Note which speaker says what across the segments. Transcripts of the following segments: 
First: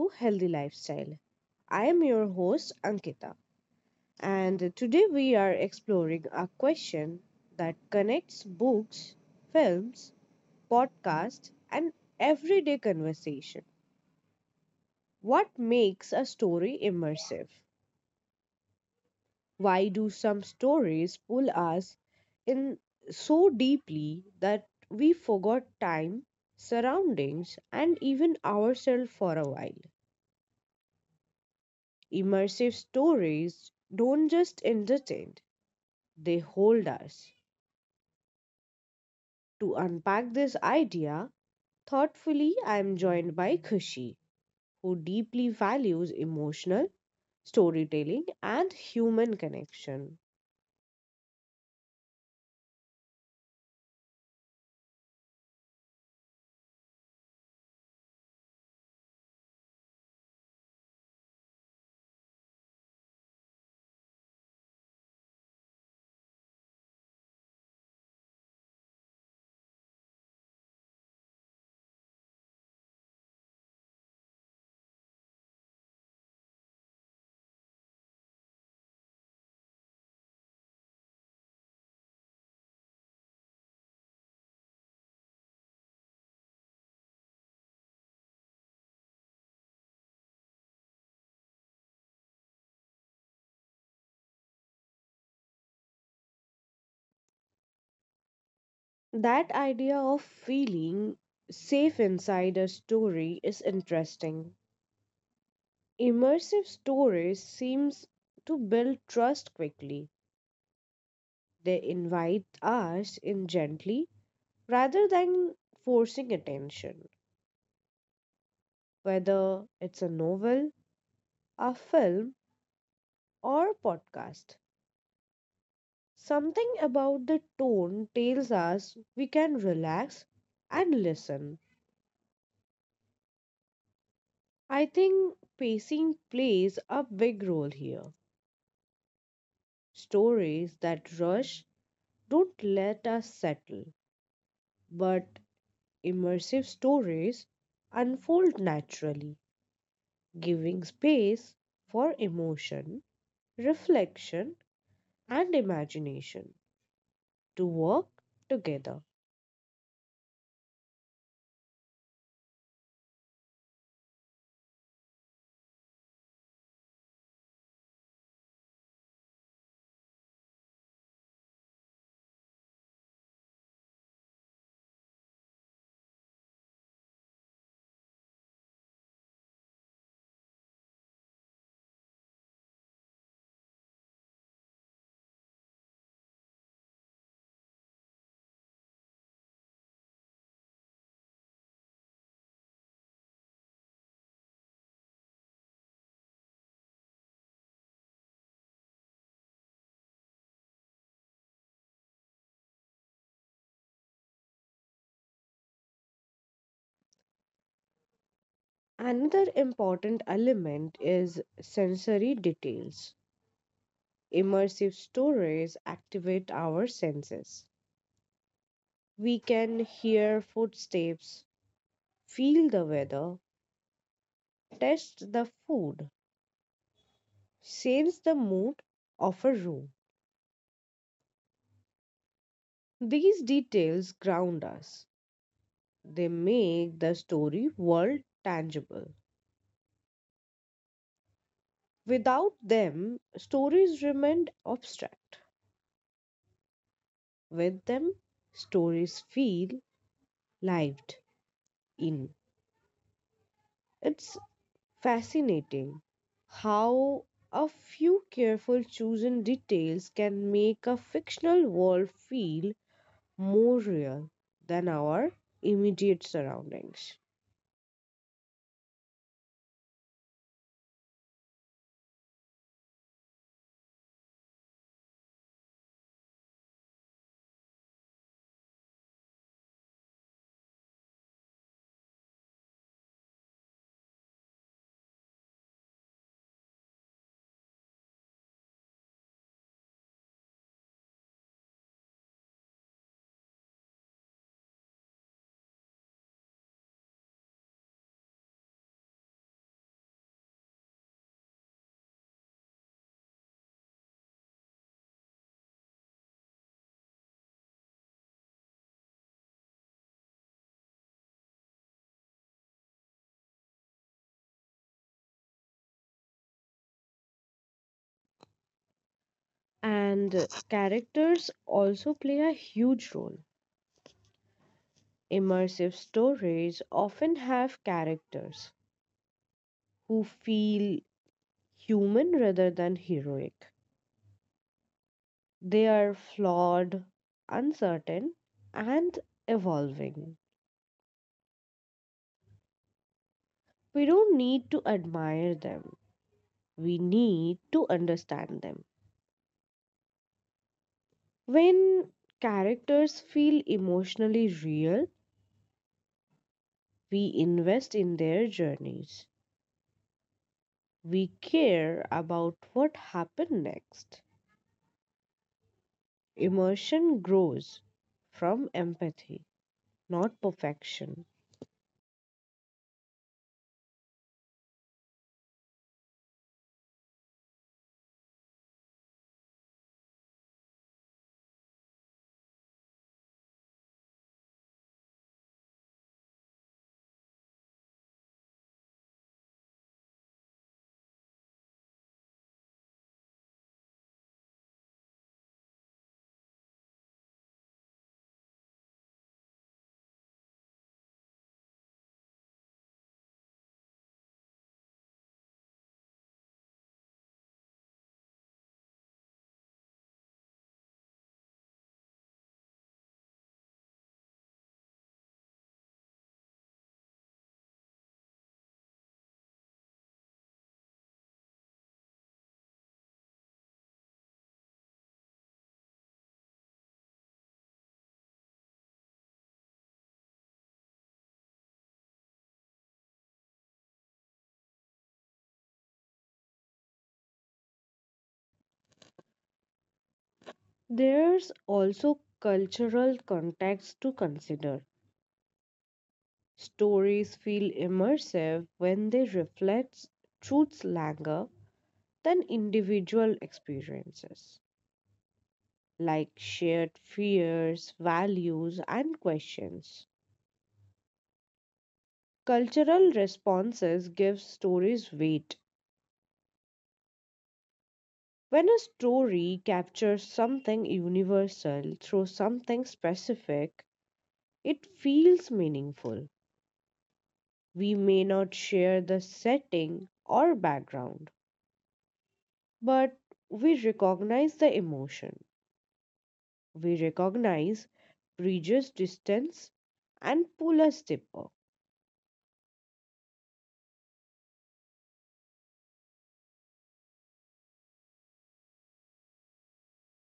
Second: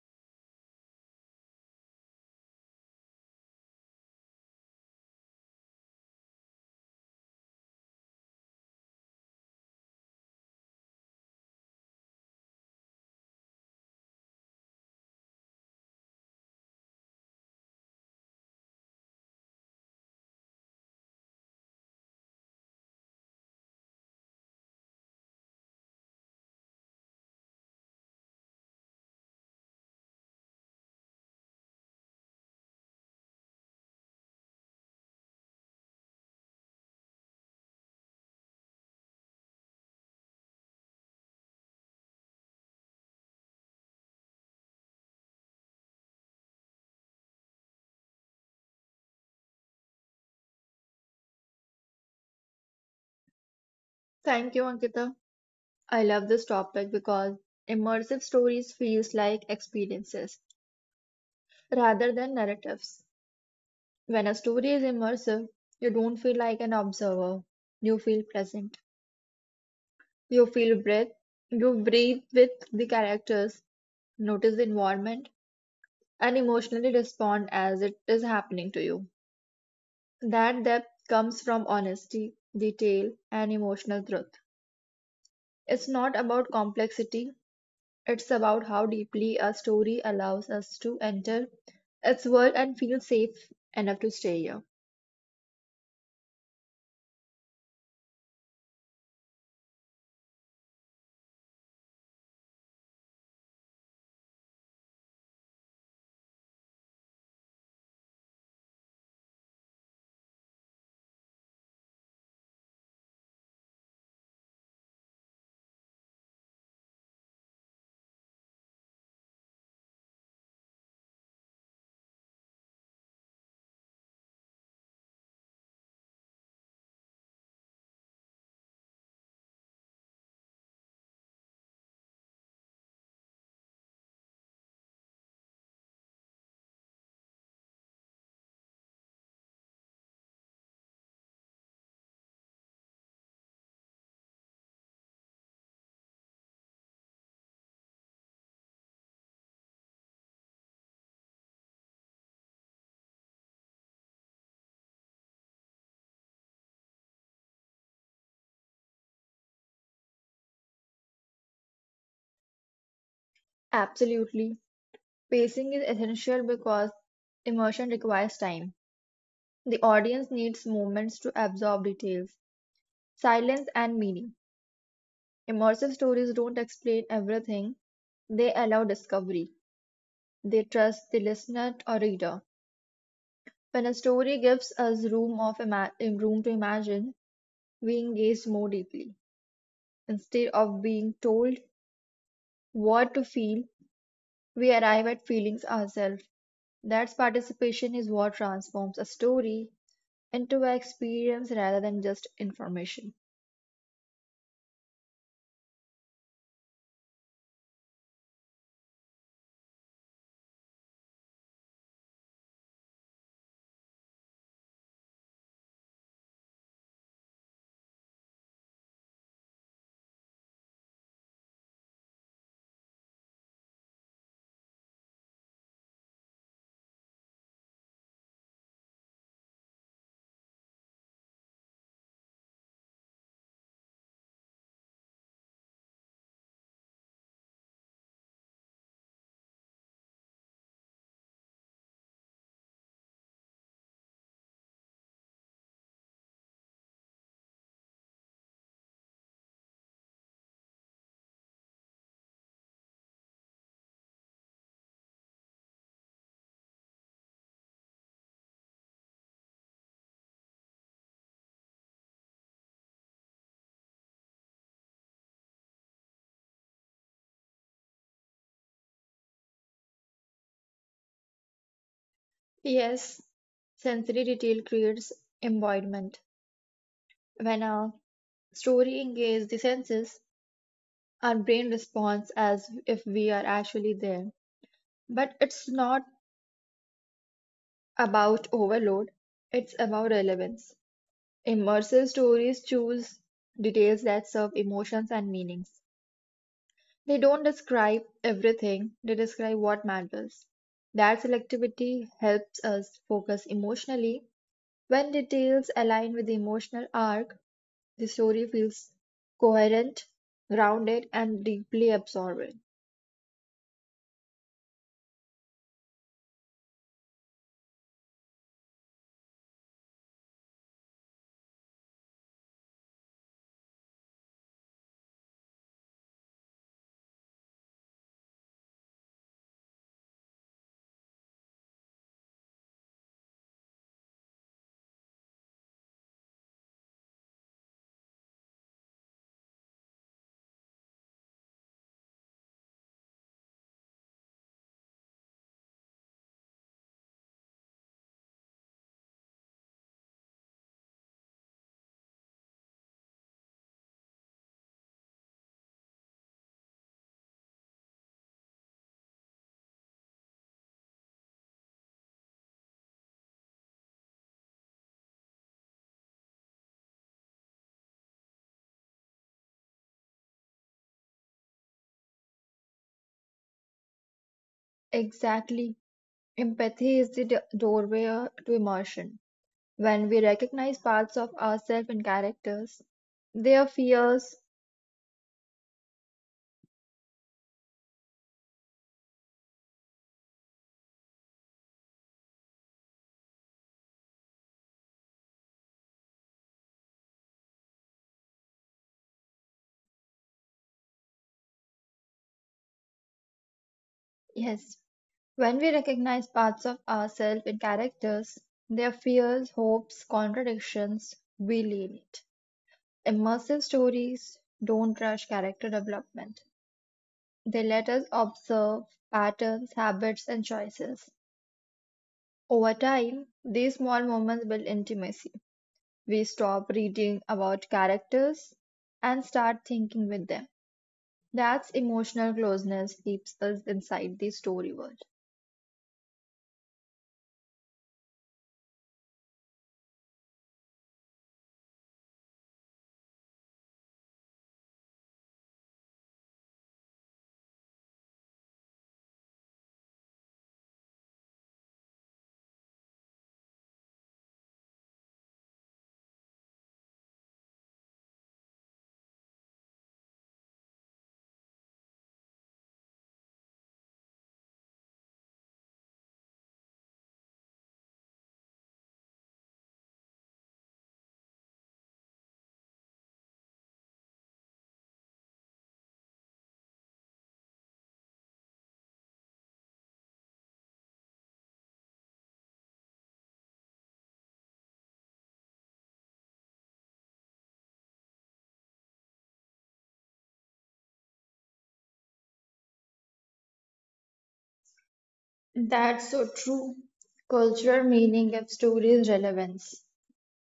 Speaker 1: to Healthy Lifestyle. I am your host, Ankita, and today we are exploring a question that connects books, films, podcasts, and everyday conversation. What makes a story immersive? Why do some stories pull us in so deeply that we forgot time, surroundings, and even ourselves for a while? Immersive stories don't just entertain, they hold us. To unpack this idea thoughtfully, I am joined by Khushi, who deeply values emotional storytelling and human connection.
Speaker 2: Thank you, Ankita. I love this topic because immersive stories feels like experiences rather than narratives. When a story is immersive, you don't feel like an observer. You feel present. You feel breath. You breathe with the characters, notice the environment, and emotionally respond as it is happening to you. That depth comes from honesty, detail, and emotional truth. It's not about complexity, it's about how deeply a story allows us to enter its world and feel safe enough to stay here.
Speaker 1: That idea of feeling safe inside a story is interesting. Immersive stories seems to build trust quickly. They invite us in gently rather than forcing attention, whether it's a novel, a film, or a podcast. Something about the tone tells us we can relax and listen. I think pacing plays a big role here. Stories that rush don't let us settle, but immersive stories unfold naturally, giving space for emotion, reflection, and imagination to work together.
Speaker 2: Absolutely. Pacing is essential because immersion requires time. The audience needs moments to absorb details, silence, and meaning. Immersive stories don't explain everything, they allow discovery. They trust the listener or reader. When a story gives us room to imagine, we engage more deeply. Instead of being told, what to feel? We arrive at feelings ourselves. That's participation is what transforms a story into an experience rather than just information.
Speaker 1: Another important element is sensory details. Immersive stories activate our senses. We can hear footsteps, feel the weather, taste the food, sense the mood of a room. These details ground us. They make the story world tangible. Without them, stories remain abstract. With them, stories feel lived in. It's fascinating how a few careful chosen details can make a fictional world feel more real than our immediate surroundings.
Speaker 2: Yes, sensory detail creates embodiment. When a story engages the senses, our brain responds as if we are actually there. But it's not about overload, it's about relevance. Immersive stories choose details that serve emotions and meanings. They don't describe everything, they describe what matters. That selectivity helps us focus emotionally. When details align with the emotional arc, the story feels coherent, grounded, and deeply absorbing.
Speaker 1: And characters also play a huge role. Immersive stories often have characters who feel human rather than heroic. They are flawed, uncertain, and evolving. We don't need to admire them, we need to understand them. When characters feel emotionally real, we invest in their journeys. We care about what happened next. Emotion grows from empathy, not perfection.
Speaker 2: Exactly. Empathy is the doorway to immersion. When we recognize parts of ourselves in characters, their fears, yes, When we recognize parts of ourselves in characters, their fears, hopes, contradictions, we live it. Immersive stories don't rush character development. They let us observe patterns, habits, and choices. Over time, these small moments build intimacy. We stop reading about characters and start thinking with them. That's emotional closeness keeps us inside the story world.
Speaker 1: There's also cultural context to consider. Stories feel immersive when they reflect truths longer than individual experiences, like shared fears, values, and questions. Cultural responses give stories weight. When a story captures something universal through something specific, it feels meaningful. We may not share the setting or background, but we recognize the emotion. We recognize bridges distance and pull us deeper.
Speaker 2: That's so true. Cultural meaning gives stories relevance.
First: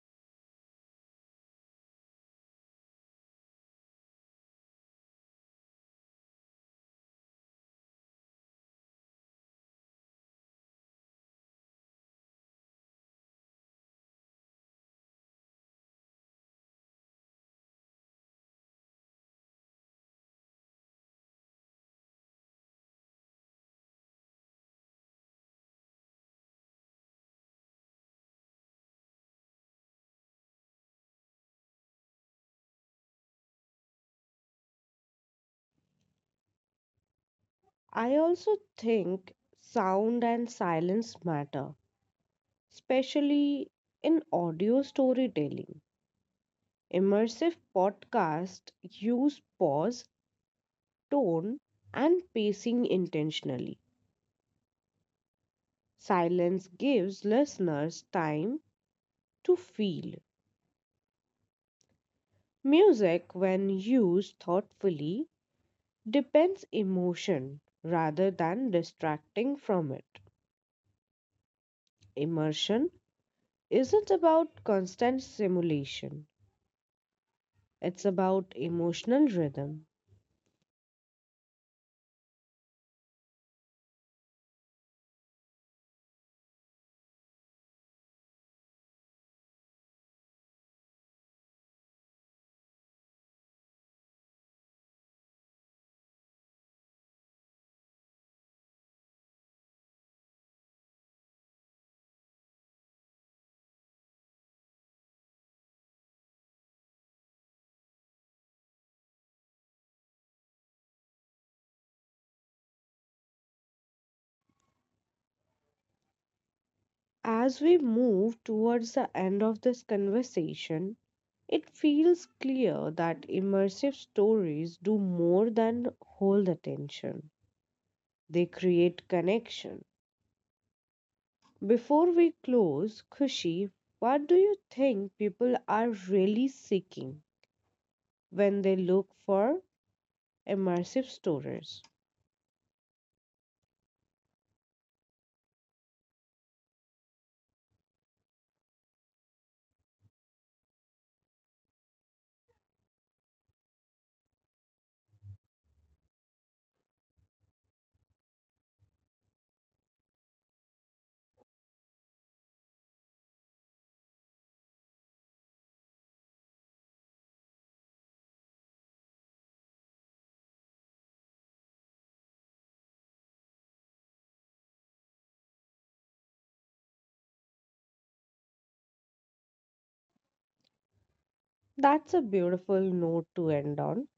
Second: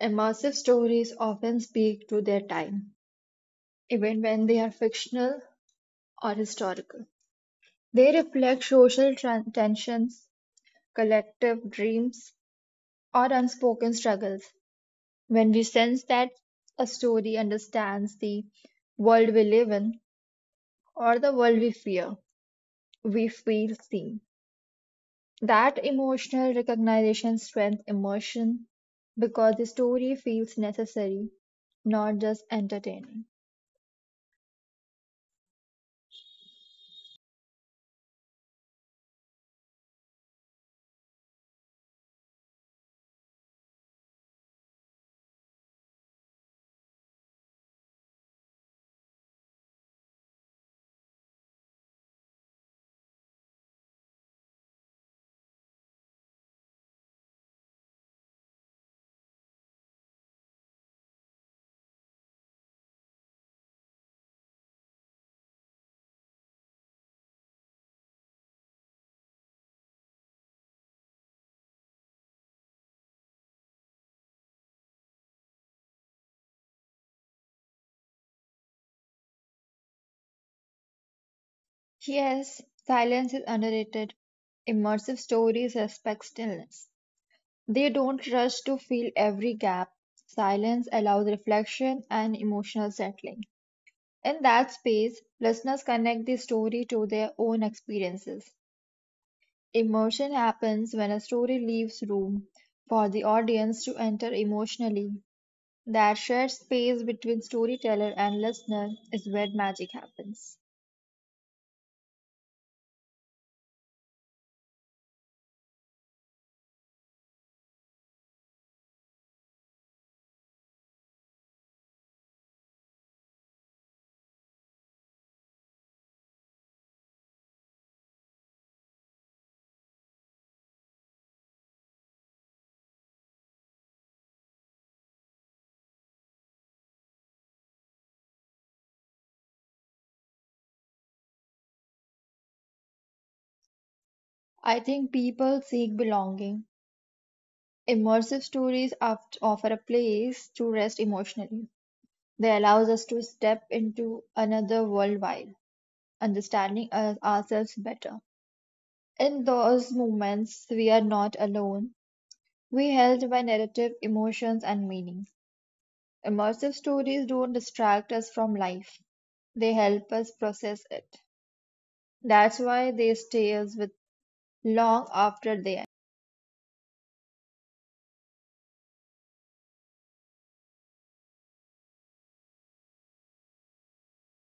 Speaker 2: Immersive stories often speak to their time, even when they are fictional or historical. They reflect social tran tensions, collective dreams, or unspoken struggles. When we sense that a story understands the world we live in or the world we fear, we feel seen. That emotional recognition strengthens immersion because the story feels necessary, not just entertaining.
Speaker 1: I also think sound and silence matter, especially in audio storytelling. Immersive podcasts use pause, tone, and pacing intentionally. Silence gives listeners time to feel. Music, when used thoughtfully, depends emotion rather than distracting from it. Immersion isn't about constant simulation, it's about emotional rhythm.
Speaker 2: Yes, silence is underrated. Immersive stories respect stillness. They don't rush to fill every gap. Silence allows reflection and emotional settling. In that space, listeners connect the story to their own experiences. Immersion happens when a story leaves room for the audience to enter emotionally. That shared space between storyteller and listener is where magic happens.
Speaker 1: As we move towards the end of this conversation, it feels clear that immersive stories do more than hold attention, they create connection. Before we close, Khushi, what do you think people are really seeking when they look for immersive stories?
Speaker 2: I think people seek belonging. Immersive stories offer a place to rest emotionally. They allows us to step into another world while understanding ourselves better. In those moments, we are not alone. We held by narrative, emotions, and meanings. Immersive stories don't distract us from life. They help us process it. That's why they stay us with long after they
Speaker 1: That's a beautiful note to end on.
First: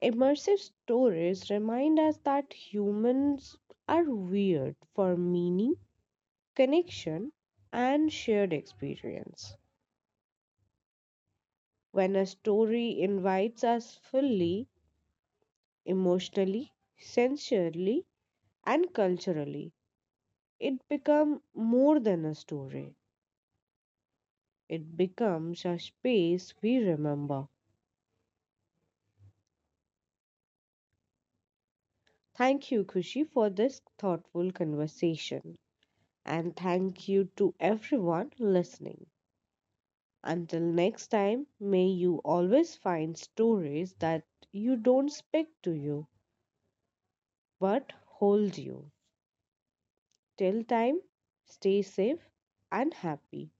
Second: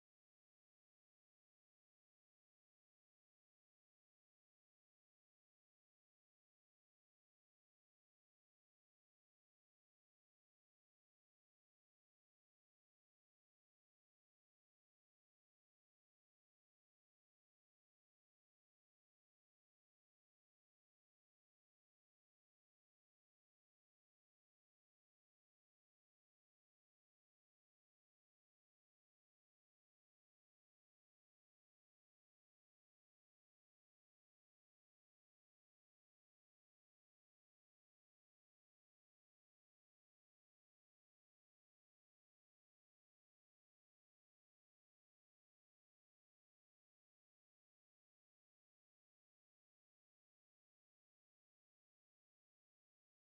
Speaker 1: Immersive stories remind us that humans are weird for meaning, connection, and shared experience. When a story invites us fully, emotionally, sensually, and culturally, it becomes more than a story. It becomes a space we remember. Thank you, Kushi, for this thoughtful conversation. And thank you to everyone listening. Until next time, may you always find stories that you don't speak to you but hold you. Till time, stay safe and happy.